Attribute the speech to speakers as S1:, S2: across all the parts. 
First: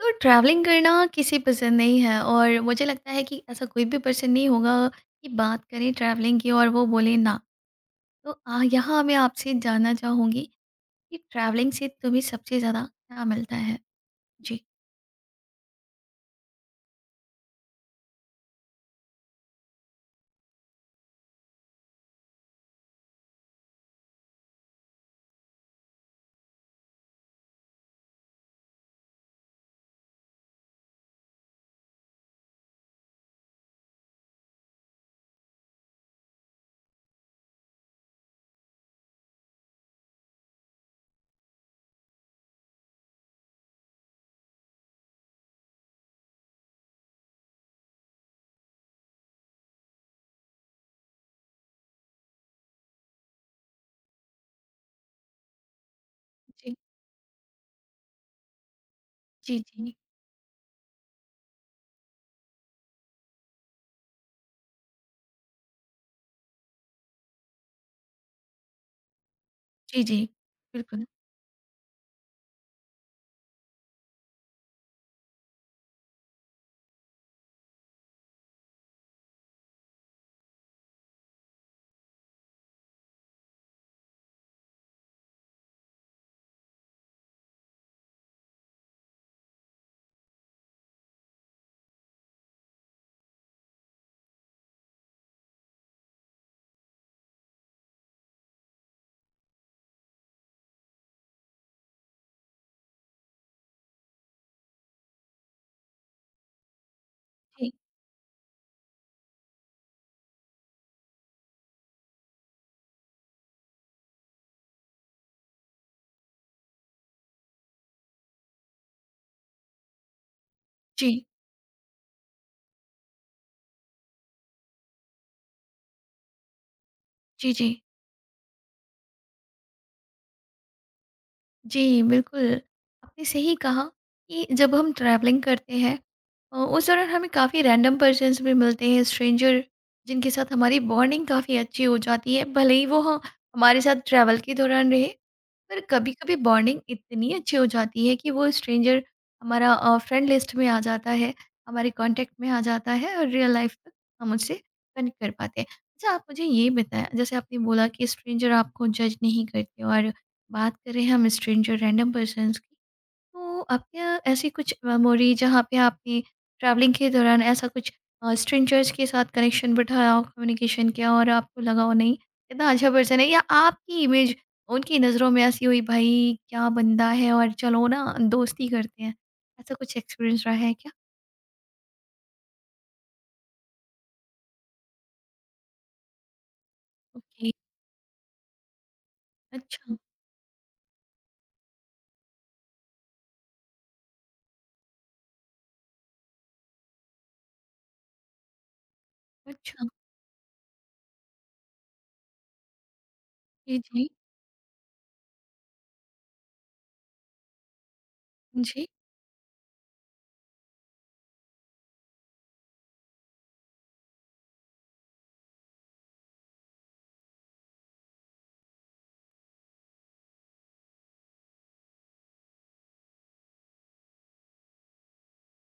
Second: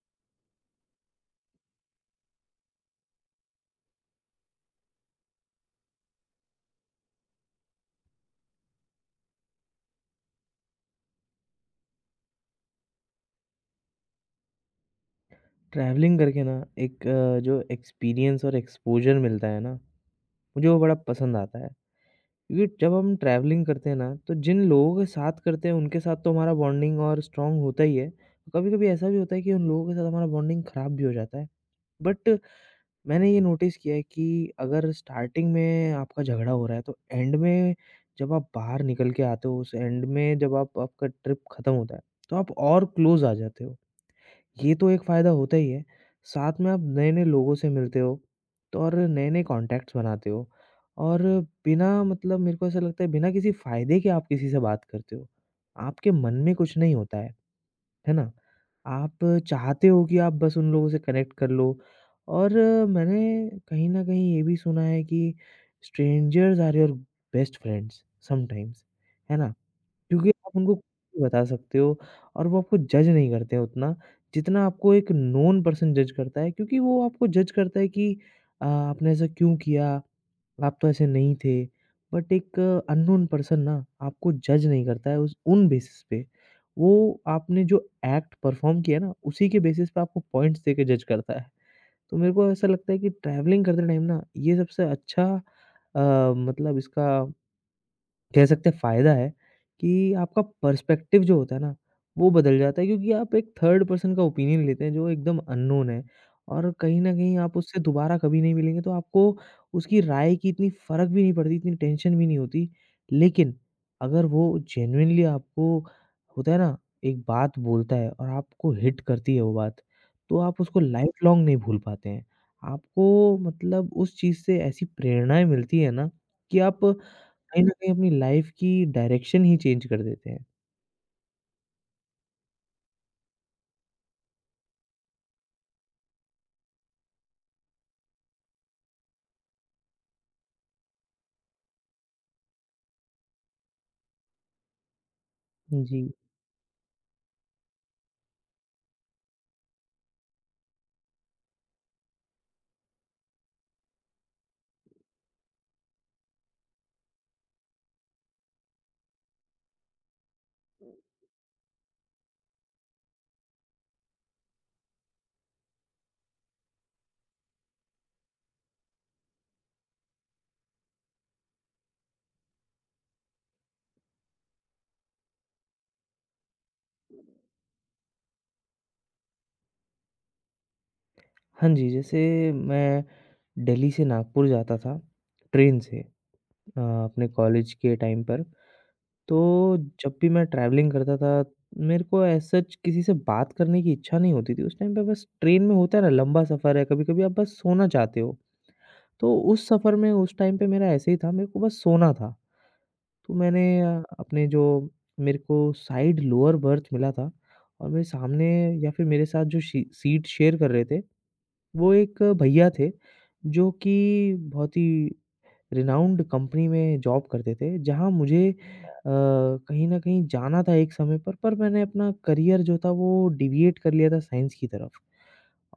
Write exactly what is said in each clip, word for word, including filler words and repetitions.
S1: तो ट्रैवलिंग करना किसे पसंद नहीं है और मुझे लगता है कि ऐसा कोई भी पर्सन नहीं होगा कि बात करें ट्रैवलिंग की और वो बोले ना। तो आ, यहाँ मैं आपसे जानना चाहूँगी कि ट्रैवलिंग से तुम्हें सबसे ज़्यादा क्या मिलता है। जी।
S2: ट्रैवलिंग करके ना, एक अ, जो एक्सपीरियंस और एक्सपोज़र मिलता है ना, मुझे वो बड़ा पसंद आता है। क्योंकि जब हम ट्रैवलिंग करते हैं ना, तो जिन लोगों के साथ करते हैं उनके साथ तो हमारा बॉन्डिंग और स्ट्रॉन्ग होता ही है। कभी-कभी ऐसा भी होता है कि उन लोगों के साथ हमारा बॉन्डिंग ख़राब भी हो जाता है। बट मैंने ये नोटिस किया है कि अगर स्टार्टिंग में आपका झगड़ा हो रहा है, तो एंड में जब आप बाहर निकल के आते हो, उस एंड में जब आप आपका ट्रिप ख़त्म होता है, तो आप और क्लोज़ आ जाते हो। ये तो एक फ़ायदा होता ही है, साथ में आप नए-नए लोगों से मिलते हो, तो और नए-नए कॉन्टैक्ट्स बनाते हो। और बिना मतलब, मेरे को ऐसा लगता है, बिना किसी फ़ायदे के आप किसी से बात करते हो। आपके मन में
S1: जी।
S2: कुछ नहीं होता है, है ना? आप
S1: जी।
S2: चाहते
S1: जी।
S2: हो कि आप बस उन लोगों से कनेक्ट कर लो। और मैंने कहीं न कहीं ये भी सुना है कि strangers are your best friends sometimes, है ना?
S1: जी। जी।
S2: क्योंकि आप उनको कुछ
S1: बिल्कुल।
S2: भी बता सकते हो और वो आपको जज नहीं करते हैं उतना, जितना आपको एक नोन पर्सन जज करता है, क्योंकि वो आपको जज करता है कि अ, आपने ऐसा क्यों किया? आप तो ऐसे नहीं थे। बट एक अननोन पर्सन ना, आपको जज नहीं करता है उस उन बेसिस पे। वो आपने जो एक्ट परफ़ॉर्म किया ना, उसी के बेसिस पे आपको पॉइंट्स देके जज करता है। तो मेरे को ऐसा लगता है कि ट्रैवलिंग करते टाइम ना, ये सबसे अच्छा अ, मतलब इसका कह सकते हैं फ़ायदा है कि आपका पर्सपेक्टिव जो होता है ना, वो बदल जाता है, क्योंकि आप एक थर्ड पर्सन का ओपिनियन लेते हैं जो एकदम अननोन है और कहीं न कहीं आप
S1: जी।
S2: उससे दोबारा कभी नहीं मिलेंगे, तो आपको उसकी राय की इतनी फ़र्क भी नहीं पड़ती, इतनी टेंशन भी नहीं होती। लेकिन अगर वो जेन्युइनली आपको होता है ना, एक बात बोलता है और आपको हिट करती है वो बात, तो आप उसको
S1: जी।
S2: लाइफ़ लॉन्ग नहीं भूल पाते हैं। आपको मतलब उस चीज़ से ऐसी प्रेरणाएँ मिलती है ना, कि आप
S1: जी।
S2: कहीं न
S1: जी।
S2: कहीं अपनी लाइफ़ की डायरेक्शन ही चेंज कर देते हैं।
S1: जी, बिल्कुल। आपने सही कहा कि जब हम ट्रैवलिंग करते हैं अ, उस दौरान हमें काफ़ी रैंडम पर्सन्स भी मिलते हैं, स्ट्रेंजर जिनके साथ हमारी बॉन्डिंग काफ़ी अच्छी हो जाती है। भले ही वो ह हमारे साथ ट्रैवल के दौरान रहे, पर
S2: जी।
S1: कभी-कभी बॉन्डिंग इतनी अच्छी हो जाती है कि वो स्ट्रेंजर हमारा अ, फ्रेंड लिस्ट में आ जाता है, हमारे कॉन्टैक्ट में आ जाता है और रियल लाइफ़ में हम उससे कनेक्ट कर पाते हैं। अच्छा, आप मुझे ये बताएँ जैसे आपने बोला कि स्ट्रेंजर आपको जज नहीं करते, और बात करें हम स्ट्रेंजर रैंडम पर्सन्स की, तो आपके यहाँ ऐसी कुछ मेमोरी जहाँ पे आपने ट्रैवलिंग के दौरान ऐसा कुछ स्ट्रेंजर्स के साथ कनेक्शन बिठाया हो, कम्युनिकेशन किया और आपको लगा हो नहीं कितना अच्छा पर्सन है, या आपकी इमेज उनकी नज़रों में ऐसी हुई भाई क्या बंदा है और चलो ना दोस्ती करते हैं, ऐसा कुछ एक्सपीरियंस रहा है क्या?
S2: हाँ जी, जैसे मैं दिल्ली से नागपुर जाता था ट्रेन से, अ, अपने
S1: ओके।
S2: कॉलेज के टाइम पर, तो
S1: अच्छा।
S2: जब भी मैं ट्रैवलिंग करता था, मेरे को एज़ सच किसी से बात करने की इच्छा नहीं होती थी। उस टाइम पे बस ट्रेन में होता है ना, लंबा सफ़र है, कभी-कभी आप बस सोना चाहते हो, तो उस
S1: अच्छा।
S2: सफ़र में उस टाइम पे मेरा ऐसे ही था, मेरे को बस सोना था। तो मैंने
S1: जी।
S2: अ,
S1: जी।
S2: अपने जो मेरे को साइड लोअर बर्थ मिला था और मेरे सामने
S1: जी।
S2: या फिर मेरे साथ जो शी सीट शेयर कर रहे थे, वो एक भैया थे, जो कि बहुत ही रिनाउंड कंपनी में जॉब करते थे, जहाँ मुझे अ, कहीं न कहीं जाना था एक समय पर, पर मैंने अपना करियर जो था वो डेविएट कर लिया था साइंस की तरफ।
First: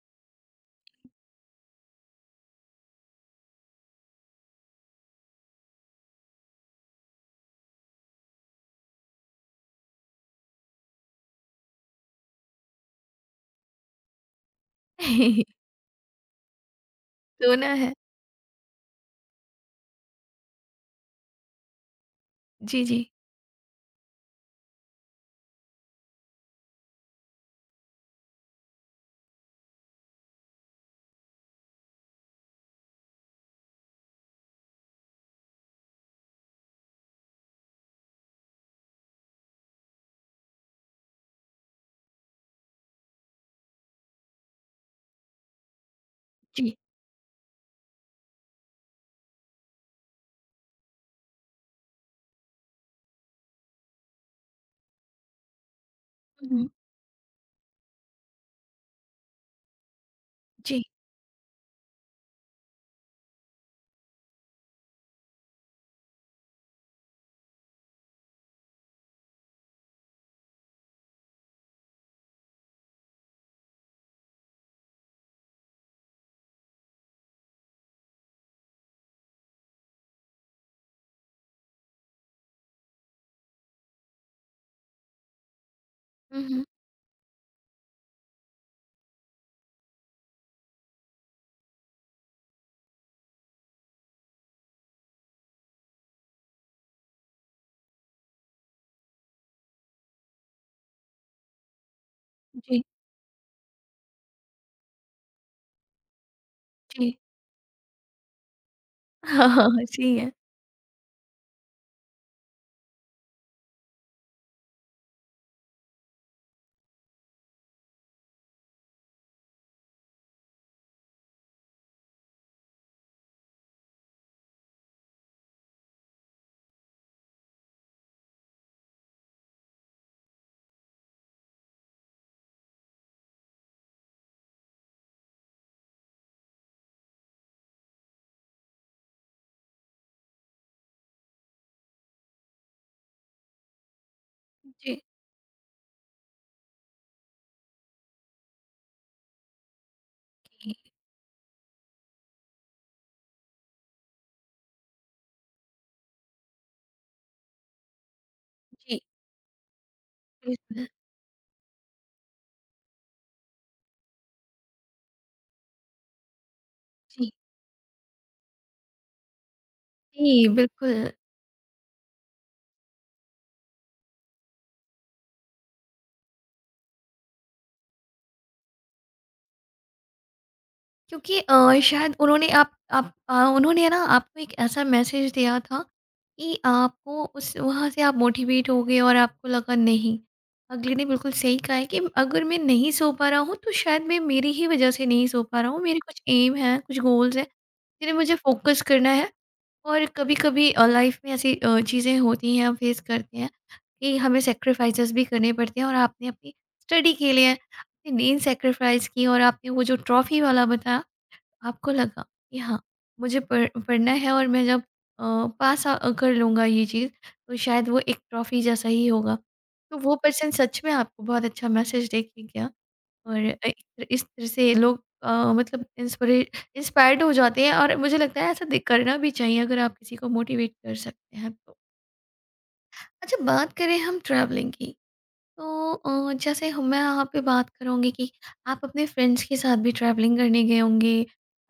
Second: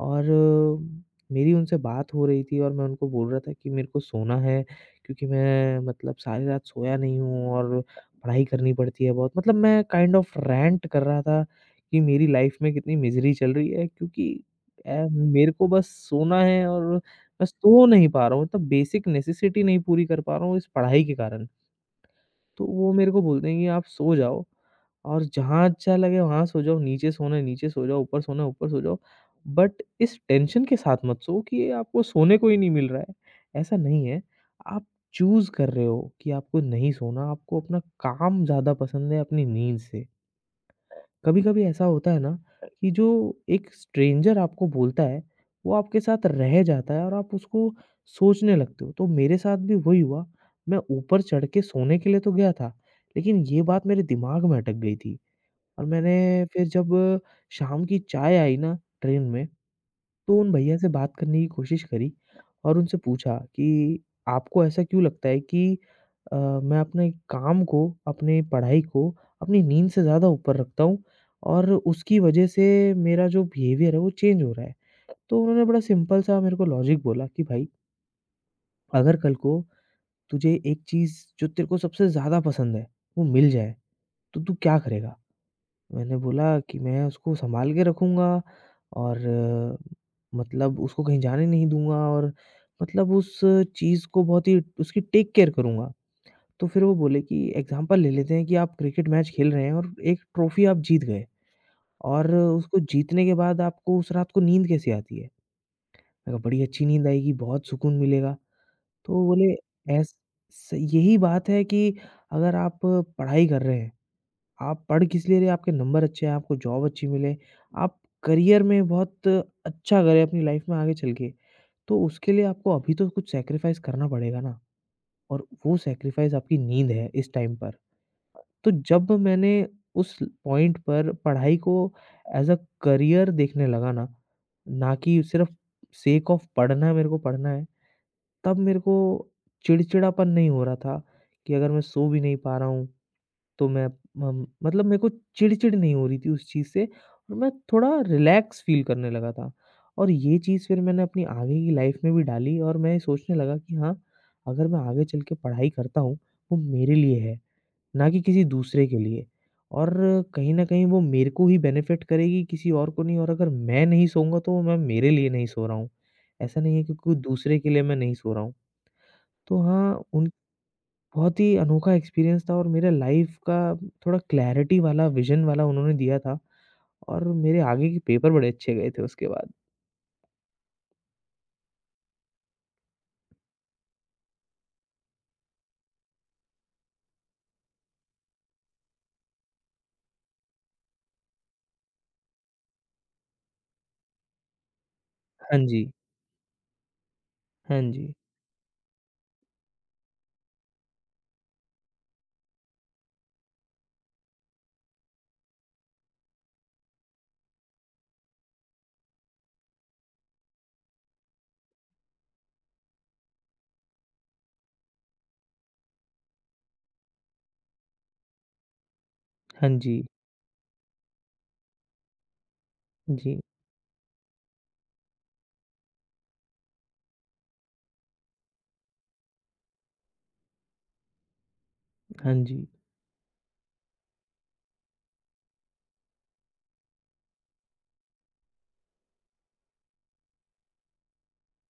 S2: और अ, मेरी उनसे बात हो रही थी और मैं उनको बोल रहा था कि मेरे को सोना है, क्योंकि मैं मतलब सारी रात सोया नहीं हूँ और पढ़ाई करनी पड़ती है बहुत। मतलब मैं काइंड ऑफ रैंट कर रहा था कि मेरी लाइफ़ में कितनी मिज़री चल रही है, क्योंकि ए, मेरे को बस सोना है और मैं
S1: सोना
S2: सो
S1: है।
S2: नहीं पा रहा हूँ, तो बेसिक नेसेसिटी नहीं पूरी कर पा रहा हूँ इस पढ़ाई के कारण। तो
S1: जी।
S2: वो
S1: जी।
S2: मेरे को बोलते हैं कि आप सो जाओ और जहाँ अच्छा लगे वहाँ सो जाओ, नीचे सोना है नीचे सो जाओ, ऊपर सोना है ऊपर सो जाओ। बट इस टेंशन के साथ मत सोओ कि ये आपको सोने को ही नहीं मिल रहा है, ऐसा नहीं है। आप चूज़ कर रहे हो कि आपको नहीं सोना, आपको अपना काम ज़्यादा पसंद है अपनी नींद से। कभी-कभी ऐसा होता है ना, कि जो एक स्ट्रेंजर आपको बोलता है, वो आपके साथ रह
S1: जी।
S2: जाता है और आप उसको सोचने लगते हो। तो मेरे साथ भी वही हुआ। मैं ऊपर चढ़ के सोने के लिए तो गया था, लेकिन ये बात मेरे दिमाग में अटक गई थी और मैंने
S1: हम्म।
S2: फिर जब शाम की चाय आई ना ट्रेन में, तो उन भैया
S1: जी।
S2: से बात करने की कोशिश करी और उनसे पूछा कि आपको ऐसा क्यों लगता है कि अ, मैं अपने काम को, अपनी पढ़ाई को, अपनी नींद से ज़्यादा ऊपर रखता हूँ और उसकी वजह से मेरा जो बिहेवियर है वो चेंज हो रहा है। तो उन्होंने बड़ा सिंपल सा मेरे को लॉजिक बोला कि भाई, अगर कल को तुझे एक चीज़ जो तेरे को सबसे ज़्यादा पसंद है, वो मिल जाए, तो तू क्या करेगा? मैंने बोला
S1: हम्म।
S2: कि मैं उसको सँभाल के रखूँगा और मतलब उसको कहीं जाने नहीं दूँगा और मतलब उस चीज़ को बहुत ही उसकी टेक केयर करूँगा। तो फिर वो बोले कि एग्ज़ाम्पल ले लेते हैं कि आप क्रिकेट मैच खेल रहे हैं और एक ट्रॉफ़ी आप जीत गए और उसको
S1: जी।
S2: जीतने के बाद आपको उस रात को नींद कैसी आती है? मैंने कहा बड़ी अच्छी नींद
S1: जी।
S2: आएगी, बहुत सुकून मिलेगा। तो वो
S1: हाँ,
S2: बोले
S1: हाँ, हाँ,
S2: ऐस
S1: सही है।
S2: स यही बात है कि अगर आप पढ़ाई कर रहे हैं, आप पढ़ किस लिए रहे हैं? आपके नंबर अच्छे आएँ, आपको जॉब अच्छी मिले, आप करियर में बहुत अच्छा करें अपनी लाइफ में आगे चल के, तो उसके लिए आपको अभी तो कुछ सैक्रिफाइस करना पड़ेगा ना, और वो सैक्रिफाइस आपकी नींद है इस टाइम पर। तो जब मैंने उस पॉइंट पर पढ़ाई को एज़ अ करियर देखने लगा ना, ना कि सिर्फ़ सेक ऑफ पढ़ना है, मेरे को पढ़ना है, तब मेरे को चिड़चिड़ापन नहीं हो रहा था कि अगर मैं सो भी नहीं पा रहा हूँ, तो मैं म मतलब मेरे
S1: जी,
S2: को चिड़-चिड़ नहीं हो रही थी उस चीज़ से और मैं थोड़ा रिलैक्स फ़ील करने लगा था। और ये चीज़
S1: जी,
S2: फिर मैंने अपनी आगे की लाइफ़ में भी डाली और मैं सोचने लगा कि हाँ, अगर मैं आगे चल के पढ़ाई करता हूँ, वो मेरे लिए है, ना कि किसी दूसरे के
S1: जी,
S2: लिए। और कहीं न कहीं
S1: बिल्कुल।
S2: वो मेरे को ही बेनिफ़िट करेगी, किसी और को नहीं, और अगर मैं नहीं सोऊँगा तो मैं मेरे लिए नहीं सो रहा हूँ। ऐसा नहीं है कि कोई
S1: जी।
S2: दूसरे के लिए मैं नहीं सो रहा हूँ। तो हाँ, उन
S1: जी, बिल्कुल।
S2: बहुत ही अनोखा एक्सपीरियंस था और मेरे लाइफ का थोड़ा क्लैरिटी वाला विज़न वाला उन्होंने दिया था और मेरे आगे के पेपर बड़े अच्छे गए थे उसके बाद।
S1: क्योंकि अ, शायद उन्होंने आप आप अ, उन्होंने ना आपको एक ऐसा मैसेज दिया था कि आपको उस वहाँ से आप मोटिवेट हो गए और आपको लगा नहीं, अगले ने बिल्कुल सही कहा है कि अगर मैं नहीं सो पा रहा हूँ, तो शायद मैं मेरी ही वज़ह से नहीं सो
S2: हाँ
S1: पा रहा हूँ।
S2: जी,
S1: मेरे कुछ एम हैं, कुछ गोल्स हैं,
S2: हाँ जी,
S1: जिन्हें मुझे फ़ोकस करना है। और कभी-कभी अ, लाइफ में ऐसी अ, चीज़ें होती हैं, हम फेस करते हैं कि हमें सैक्रिफाइसेस भी करने पड़ते हैं और आपने अपनी स्टडी के लिए अपनी नींद सैक्रिफाइस की, और आपने वो जो ट्रॉफ़ी वाला बताया, आपको लगा कि हाँ, मुझे पढ़ पढ़ना है और मैं जब अ, पास अ, कर लूँगा ये चीज़, तो शायद वो एक ट्रॉफ़ी जैसा ही होगा।
S2: हाँ
S1: तो
S2: जी,
S1: वो पर्सन सच में आपको बहुत अच्छा मैसेज दे के गया। और
S2: जी,
S1: अ, इस तरह से लोग अ, मतलब इंस्पिरे इंस्पायर्ड हो जाते हैं और मुझे लगता है ऐसा दे- करना भी चाहिए, अगर आप किसी को मोटिवेट कर सकते हैं तो।
S2: हाँ जी।
S1: अच्छा, बात करें हम ट्रैवलिंग की, तो अ, जैसे हम मैं यहाँ पे बात करूँगी कि आप अपने फ्रेंड्स के साथ भी ट्रैवलिंग करने गए होंगे,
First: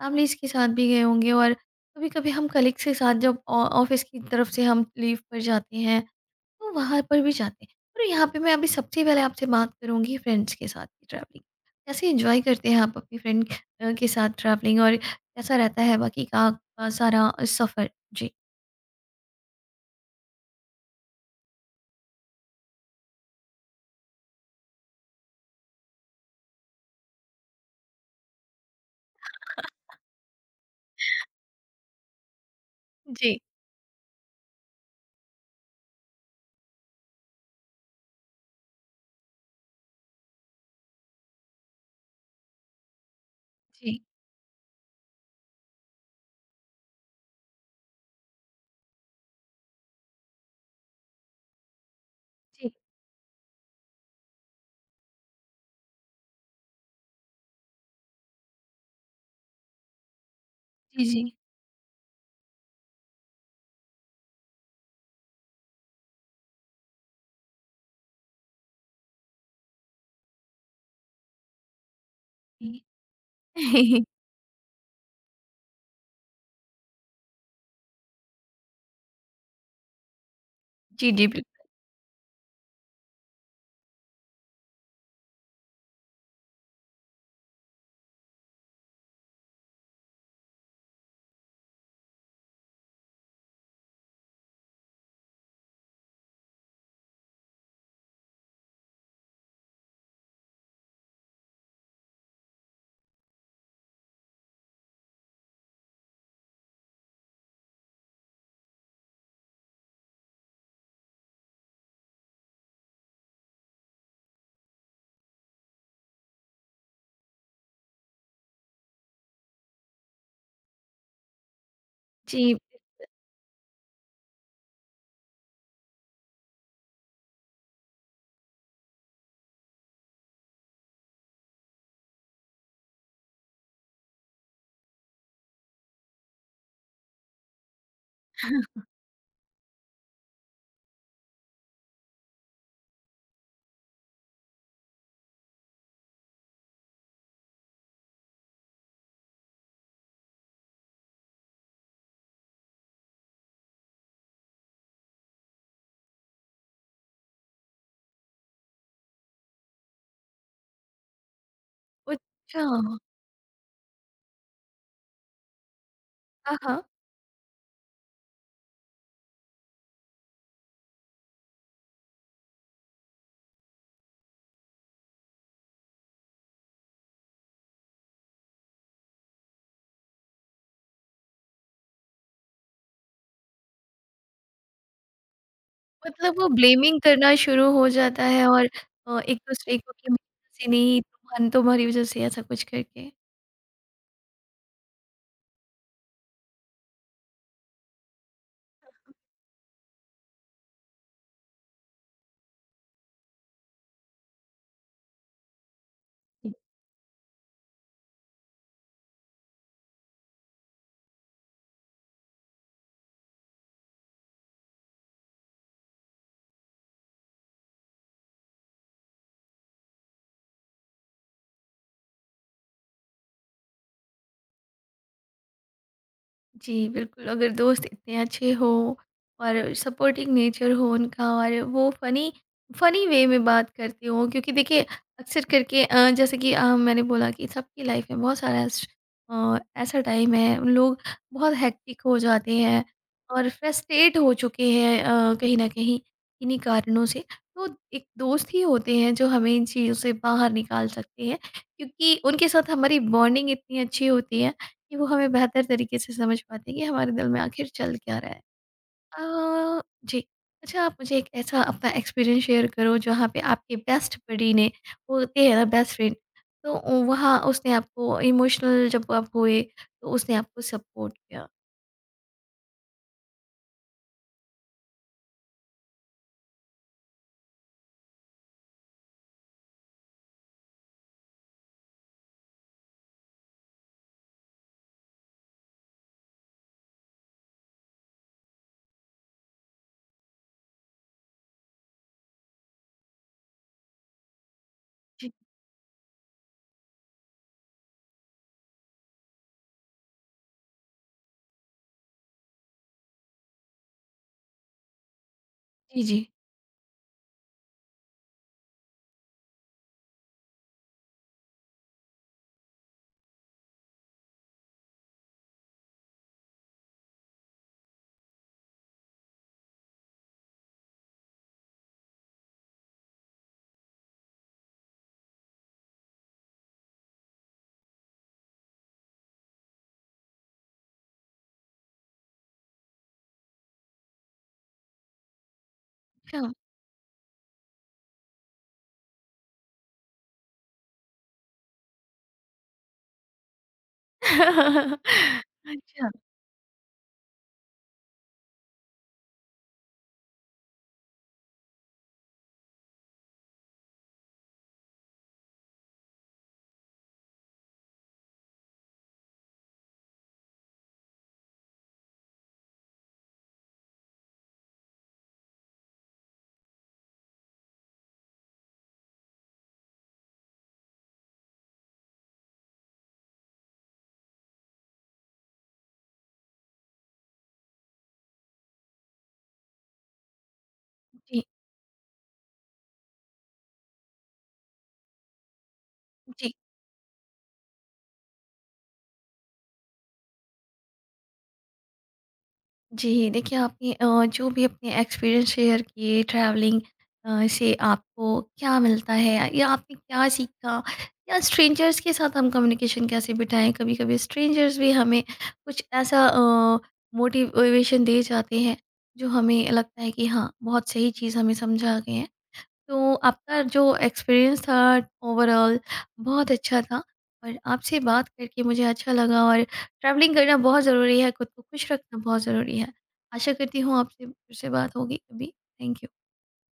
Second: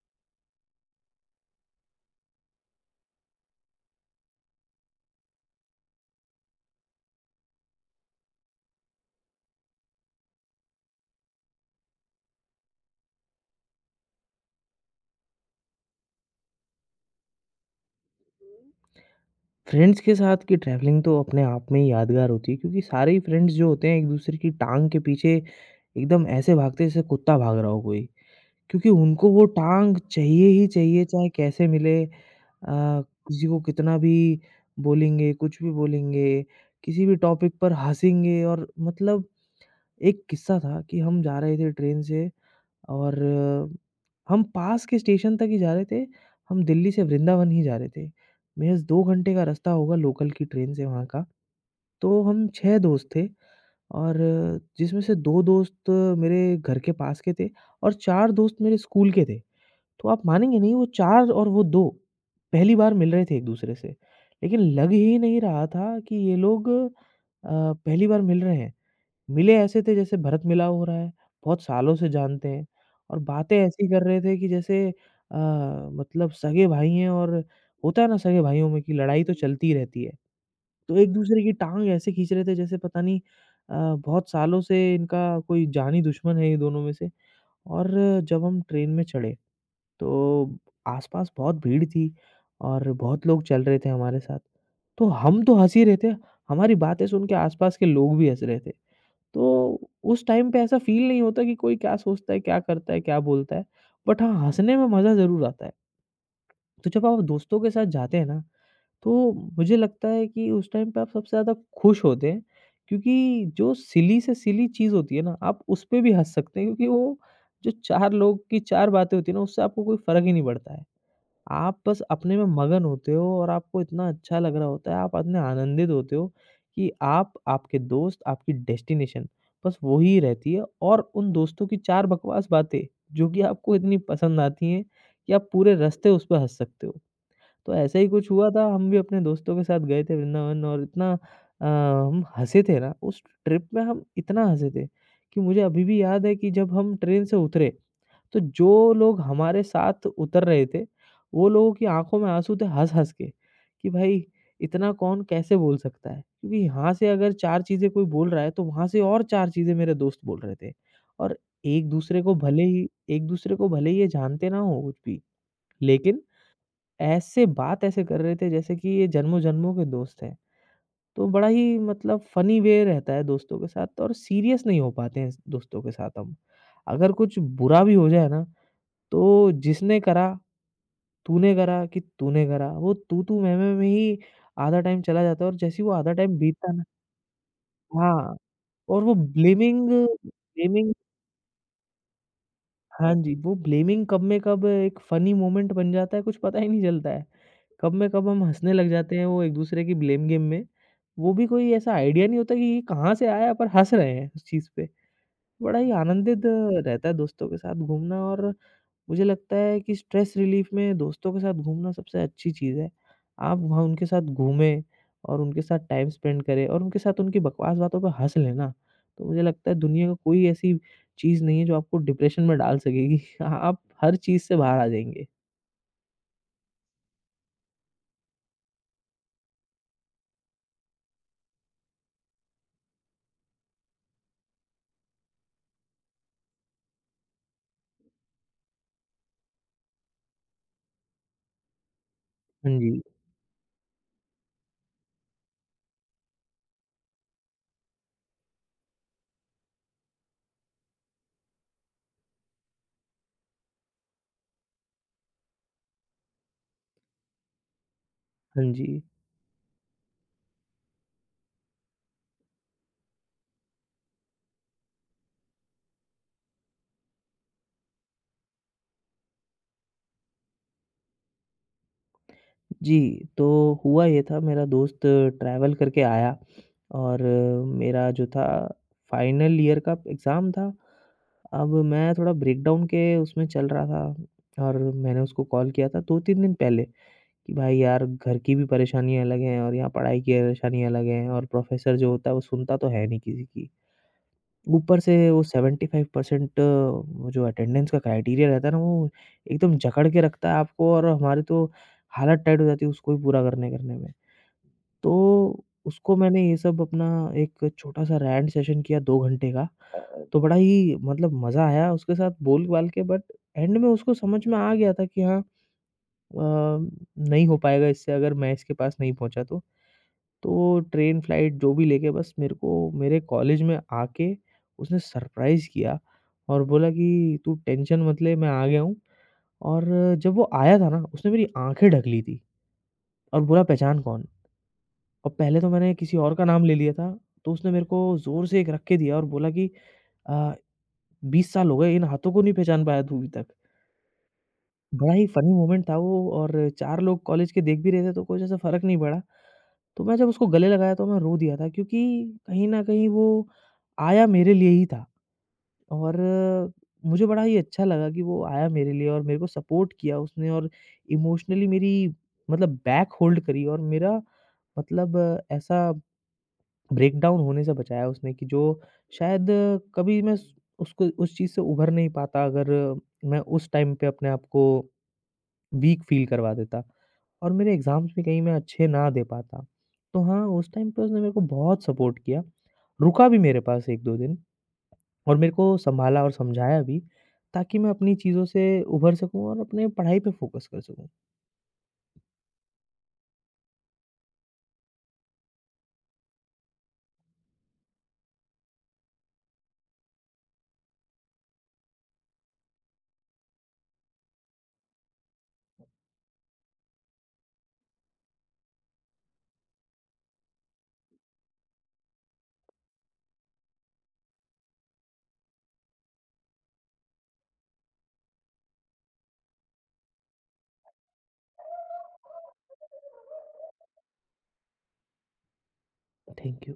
S1: फैमिलीज के साथ भी गए होंगे, और कभी कभी हम कलीग्स के साथ जब ऑफिस की तरफ से हम लीव पर जाते हैं तो वहाँ पर भी जाते हैं। पर यहाँ पे मैं अभी सबसे पहले आपसे बात करूँगी फ्रेंड्स के साथ की ट्रैवलिंग। कैसे एन्जॉय करते हैं आप अपनी फ्रेंड अ, के साथ ट्रैवलिंग, और कैसा रहता है बाकी का का सारा सफ़र? जी।
S2: फ्रेंड्स के साथ की ट्रैवलिंग तो अपने आप में ही यादगार होती है, क्योंकि सारे ही फ्रेंड्स जो होते हैं एक-दूसरे की टाँग के पीछे एकदम ऐसे भागते हैं जैसे कुत्ता भाग रहा हो कोई। क्योंकि उनको वो टाँग चाहिए ही चाहिए, चाहे कैसे मिले। अ,
S1: जी,
S2: किसी को कितना भी बोलेंगे, कुछ भी बोलेंगे, किसी भी टॉपिक पर हँसेंगे और मतलब एक किस्सा था कि हम जा रहे थे ट्रेन से और अ,
S1: जी,
S2: हम पास के स्टेशन तक ही जा रहे थे, हम दिल्ली से वृंदावन ही जा रहे थे। महज़ दो घंटे का रास्ता होगा लोकल की ट्रेन से वहाँ का। तो हम
S1: जी,
S2: छह दोस्त थे और अ, जिसमें से दो दोस्त मेरे घर के पास के थे और चार दोस्त मेरे स्कूल के थे। तो आप मानेंगे नहीं, वो
S1: जी, जी।
S2: चार और वो दो पहली बार मिल रहे थे एक-दूसरे से। लेकिन लग ही नहीं रहा था कि ये लोग अ, पहली बार मिल रहे हैं। मिले ऐसे थे जैसे भरत-मिलाव हो रहा है, बहुत सालों से जानते हैं,
S1: जी।
S2: और बातें ऐसी कर रहे थे कि जैसे अ, मतलब सगे भाई हैं, और होता है ना सगे भाइयों में कि लड़ाई तो चलती ही रहती है। तो
S1: जी, जी,
S2: एक-दूसरे की
S1: बिल्कुल।
S2: टाँग ऐसे खींच रहे थे जैसे पता नहीं अ, बहुत सालों से इनका कोई जानी दुश्मन है ये दोनों में से। और जब हम ट्रेन में चढ़े तो आस-पास बहुत भीड़ थी और बहुत लोग चल रहे थे हमारे साथ। तो हम तो हँस ही रहे थे, हमारी बातें सुन के आस-पास के लोग भी हँस रहे थे। तो उस टाइम पे ऐसा फ़ील नहीं होता कि कोई क्या सोचता है, क्या करता है, क्या बोलता है। बट हाँ, हँसने में मज़ा ज़रूर आता है। तो जब आप दोस्तों के साथ जाते हैं ना, तो मुझे लगता है कि उस टाइम पे आप सबसे ज़्यादा खुश होते हैं, क्योंकि जो सिली से सिली चीज़ होती है ना, आप उस पे भी हँस सकते हैं, क्योंकि वो जो चार लोग की चार बातें होती हैं ना, उससे आपको कोई फ़र्क ही नहीं पड़ता है। आप बस अपने में
S1: जी,
S2: मगन होते हो और आपको इतना अच्छा लग रहा होता है, आप इतने आनंदित होते हो कि आप, आपके दोस्त, आपकी डेस्टिनेशन, बस वो ही रहती है, और उन दोस्तों की चार बकवास बातें, जो कि आपको इतनी पसंद आती हैं कि आप पूरे रास्ते उस पे हँस सकते हो। तो ऐसा ही कुछ हुआ था, हम भी अपने दोस्तों के साथ गए थे वृंदावन, और इतना अ, हम हँसे थे ना, उस ट्रिप में हम इतना हँसे थे कि मुझे अभी भी याद है कि जब हम ट्रेन से उतरे, तो जो लोग हमारे साथ उतर रहे थे, वो लोगों की आँखों में आँसू थे हँस-हँस के, कि भाई इतना कौन कैसे बोल सकता है? क्योंकि यहाँ से अगर चार चीज़ें कोई बोल रहा है, तो वहाँ से और चार चीज़ें मेरे दोस्त बोल रहे थे। और एक-दूसरे को भले
S1: अच्छा।
S2: ही एक-दूसरे को भले ही ये जानते ना हों कुछ भी, लेकिन
S1: हाँ, हाँ।
S2: ऐसे बात ऐसे कर रहे थे जैसे कि ये जन्मों-जन्मों के दोस्त हैं। तो बड़ा ही मतलब फ़नी वे रहता है दोस्तों के साथ, और सीरियस नहीं हो पाते हैं दोस्तों के साथ हम। अगर कुछ बुरा भी हो जाए ना, तो जिसने करा, तूने करा कि तूने करा, वो तू-तू, मैं-मैं में ही आधा टाइम चला जाता है। और जैसे ही वो आधा
S1: मतलब
S2: टाइम
S1: वो
S2: बीतता ना।
S1: ब्लेमिंग करना शुरू हो जाता
S2: हाँ।
S1: है और
S2: और वो
S1: अ, एक-दूसरे
S2: ब्लेमिंग
S1: को कि मेरी वज़ह से
S2: ब्लेमिंग।
S1: नहीं, तुम तुम्हारी वज़ह से ऐसा कुछ करके।
S2: हाँ जी, वो ब्लेमिंग कब में कब एक फनी मोमेंट बन जाता है, कुछ पता ही नहीं चलता है। कब में कब हम हँसने लग जाते हैं वो एक-दूसरे की ब्लेम गेम में, वो भी कोई ऐसा आइडिया नहीं होता कि ये कहाँ से आया, पर हँस रहे हैं उस चीज़ पे। बड़ा ही आनंदित रहता है दोस्तों के साथ घूमना। और मुझे लगता है कि स्ट्रेस रिलीफ़ में दोस्तों के साथ घूमना सबसे अच्छी चीज़ है। आप वहाँ उनके साथ घूमें और उनके साथ टाइम स्पेंड करें और उनके साथ उनकी बकवास बातों पे हँस लें ना, तो मुझे लगता है दुनिया की कोई ऐसी चीज़ नहीं है जो आपको डिप्रेशन में डाल सकेगी। आप हर चीज़ से बाहर आ जाएँगे।
S1: जी, बिल्कुल, अगर दोस्त इतने अच्छे हो और सपोर्टिव नेचर हो उनका और वो फ़नी फ़नी वे में बात करते हो, क्योंकि देखिए अक्सर करके अ, जैसे कि अ, मैंने बोला कि सबकी लाइफ़ में बहुत सारा स अ, ऐसा टाइम है, लोग बहुत हेक्टिक हो जाते
S2: हाँ
S1: हैं
S2: जी,
S1: और फ्रस्ट्रेट हो चुके हैं अ, कहीं न कहीं इन्हीं कारणों से। तो एक दोस्त ही होते हैं जो हमें इन चीज़ों से बाहर निकाल सकते हैं, क्योंकि उनके साथ हमारी बॉन्डिंग इतनी अच्छी होती है कि वो हमें बेहतर तरीके से समझ पाते हैं कि हमारे दिल में आखिर चल क्या रहा है।
S2: हाँ जी।
S1: अ, जी। अच्छा, आप मुझे एक ऐसा अपना एक्सपीरियंस शेयर करो जहाँ पे आपके बेस्ट बडी ने, होते हैं ना बेस्ट फ्रेंड, तो उ वहाँ उसने आपको इमोशनल जब आप हुए तो उसने आपको सपोर्ट किया?
S2: जी, तो हुआ ये था, मेरा दोस्त ट्रैवल करके आया, और मेरा जो था फाइनल ईयर का एग्ज़ाम था। अब मैं थोड़ा ब्रेकडाउन के उसमें चल रहा था, और मैंने उसको कॉल किया था दो तीन दिन पहले कि भाई यार, घर की भी परेशानियाँ अलग हैं और यहाँ पढ़ाई की परेशानियाँ अलग हैं, और प्रोफ़ेसर जो होता है वो सुनता तो है नहीं किसी की। ऊपर से
S1: जी।
S2: वो सेवेंटी फ़ाइव परसेंट वो जो अटेंडेंस का क्राइटेरिया रहता है ना, वो एकदम जकड़ के रखता है आपको, और हमारी तो हालत टाइट हो जाती है उसको भी पूरा करने करने में। तो
S1: जी,
S2: उसको
S1: जी।
S2: मैंने ये सब अपना एक छोटा-सा रैंट सेशन किया दो घंटे का। तो बड़ा ही मतलब मज़ा आया उसके साथ बोल-बाल के, बट एंड में उसको समझ में आ गया था कि हाँ अ, नहीं हो पाएगा इससे अगर मैं इसके पास नहीं पहुँचा तो। तो ट्रेन, फ्लाइट जो भी लेके बस मेरे को मेरे कॉलेज में आके उसने सरप्राइज़ किया, और बोला कि तू टेंशन मत ले, मैं आ गया हूँ। और जब वो आया था ना उसने मेरी आँखें ढक ली थी और बोला, पहचान कौन? और पहले तो मैंने किसी और का
S1: अच्छा।
S2: नाम ले लिया था, तो उसने मेरे को ज़ोर से एक रख के दिया और बोला कि अ, बीस साल हो गए इन हाथों को, नहीं पहचान पाया तू अभी तक। बड़ा ही फ़नी मोमेंट था
S1: अच्छा,
S2: वो, और चार लोग कॉलेज के देख भी रहे थे तो कुछ ऐसा फ़र्क नहीं पड़ा। तो मैं जब उसको गले लगाया तो मैं रो दिया था, क्योंकि कहीं न कहीं वो आया मेरे लिए ही था, और मुझे बड़ा ही अच्छा लगा कि वो आया मेरे लिए और मेरे को सपोर्ट किया उसने, और इमोशनली मेरी मतलब बैक होल्ड करी, और मेरा मतलब ऐसा ब्रेकडाउन होने से बचाया उसने कि जो शायद कभी मैं उस उसको उस चीज़ से उभर नहीं पाता अगर मैं उस टाइम पे अपने आप को वीक फ़ील करवा देता, और मेरे एग्ज़ाम्स भी कहीं मैं अच्छे ना दे पाता। तो हाँ, उस टाइम पे उसने मेरे को
S1: जी,
S2: बहुत सपोर्ट किया, रुका भी मेरे पास एक दो दिन, और मेरे को सँभाला और
S1: जी।
S2: समझाया भी ताकि मैं अपनी चीज़ों से उभर सकूँ और अपने पढ़ाई पे फ़ोकस कर सकूँ।
S1: जी, देखिए आपने अ, जो भी अपने एक्सपीरियंस शेयर किए ट्रैवलिंग अ, से, आपको क्या मिलता है या आपने क्या सीखा, या स्ट्रेंजर्स के साथ हम कम्युनिकेशन कैसे बिठाएँ? कभी-कभी स्ट्रेंजर्स भी हमें कुछ ऐसा अ, मोटिवेशन दे जाते हैं, जो हमें लगता है कि हाँ, बहुत सही चीज़ हमें समझा गए हैं। तो आपका जो एक्सपीरियंस था ओवरऑल बहुत अच्छा था, और आपसे बात करके मुझे अच्छा लगा। और ट्रैवलिंग करना बहुत ज़रूरी है, खुद को खुश रखना बहुत ज़रूरी है। आशा करती हूँ आपसे फिर से बात होगी कभी। Thank you.
S2: Thank you.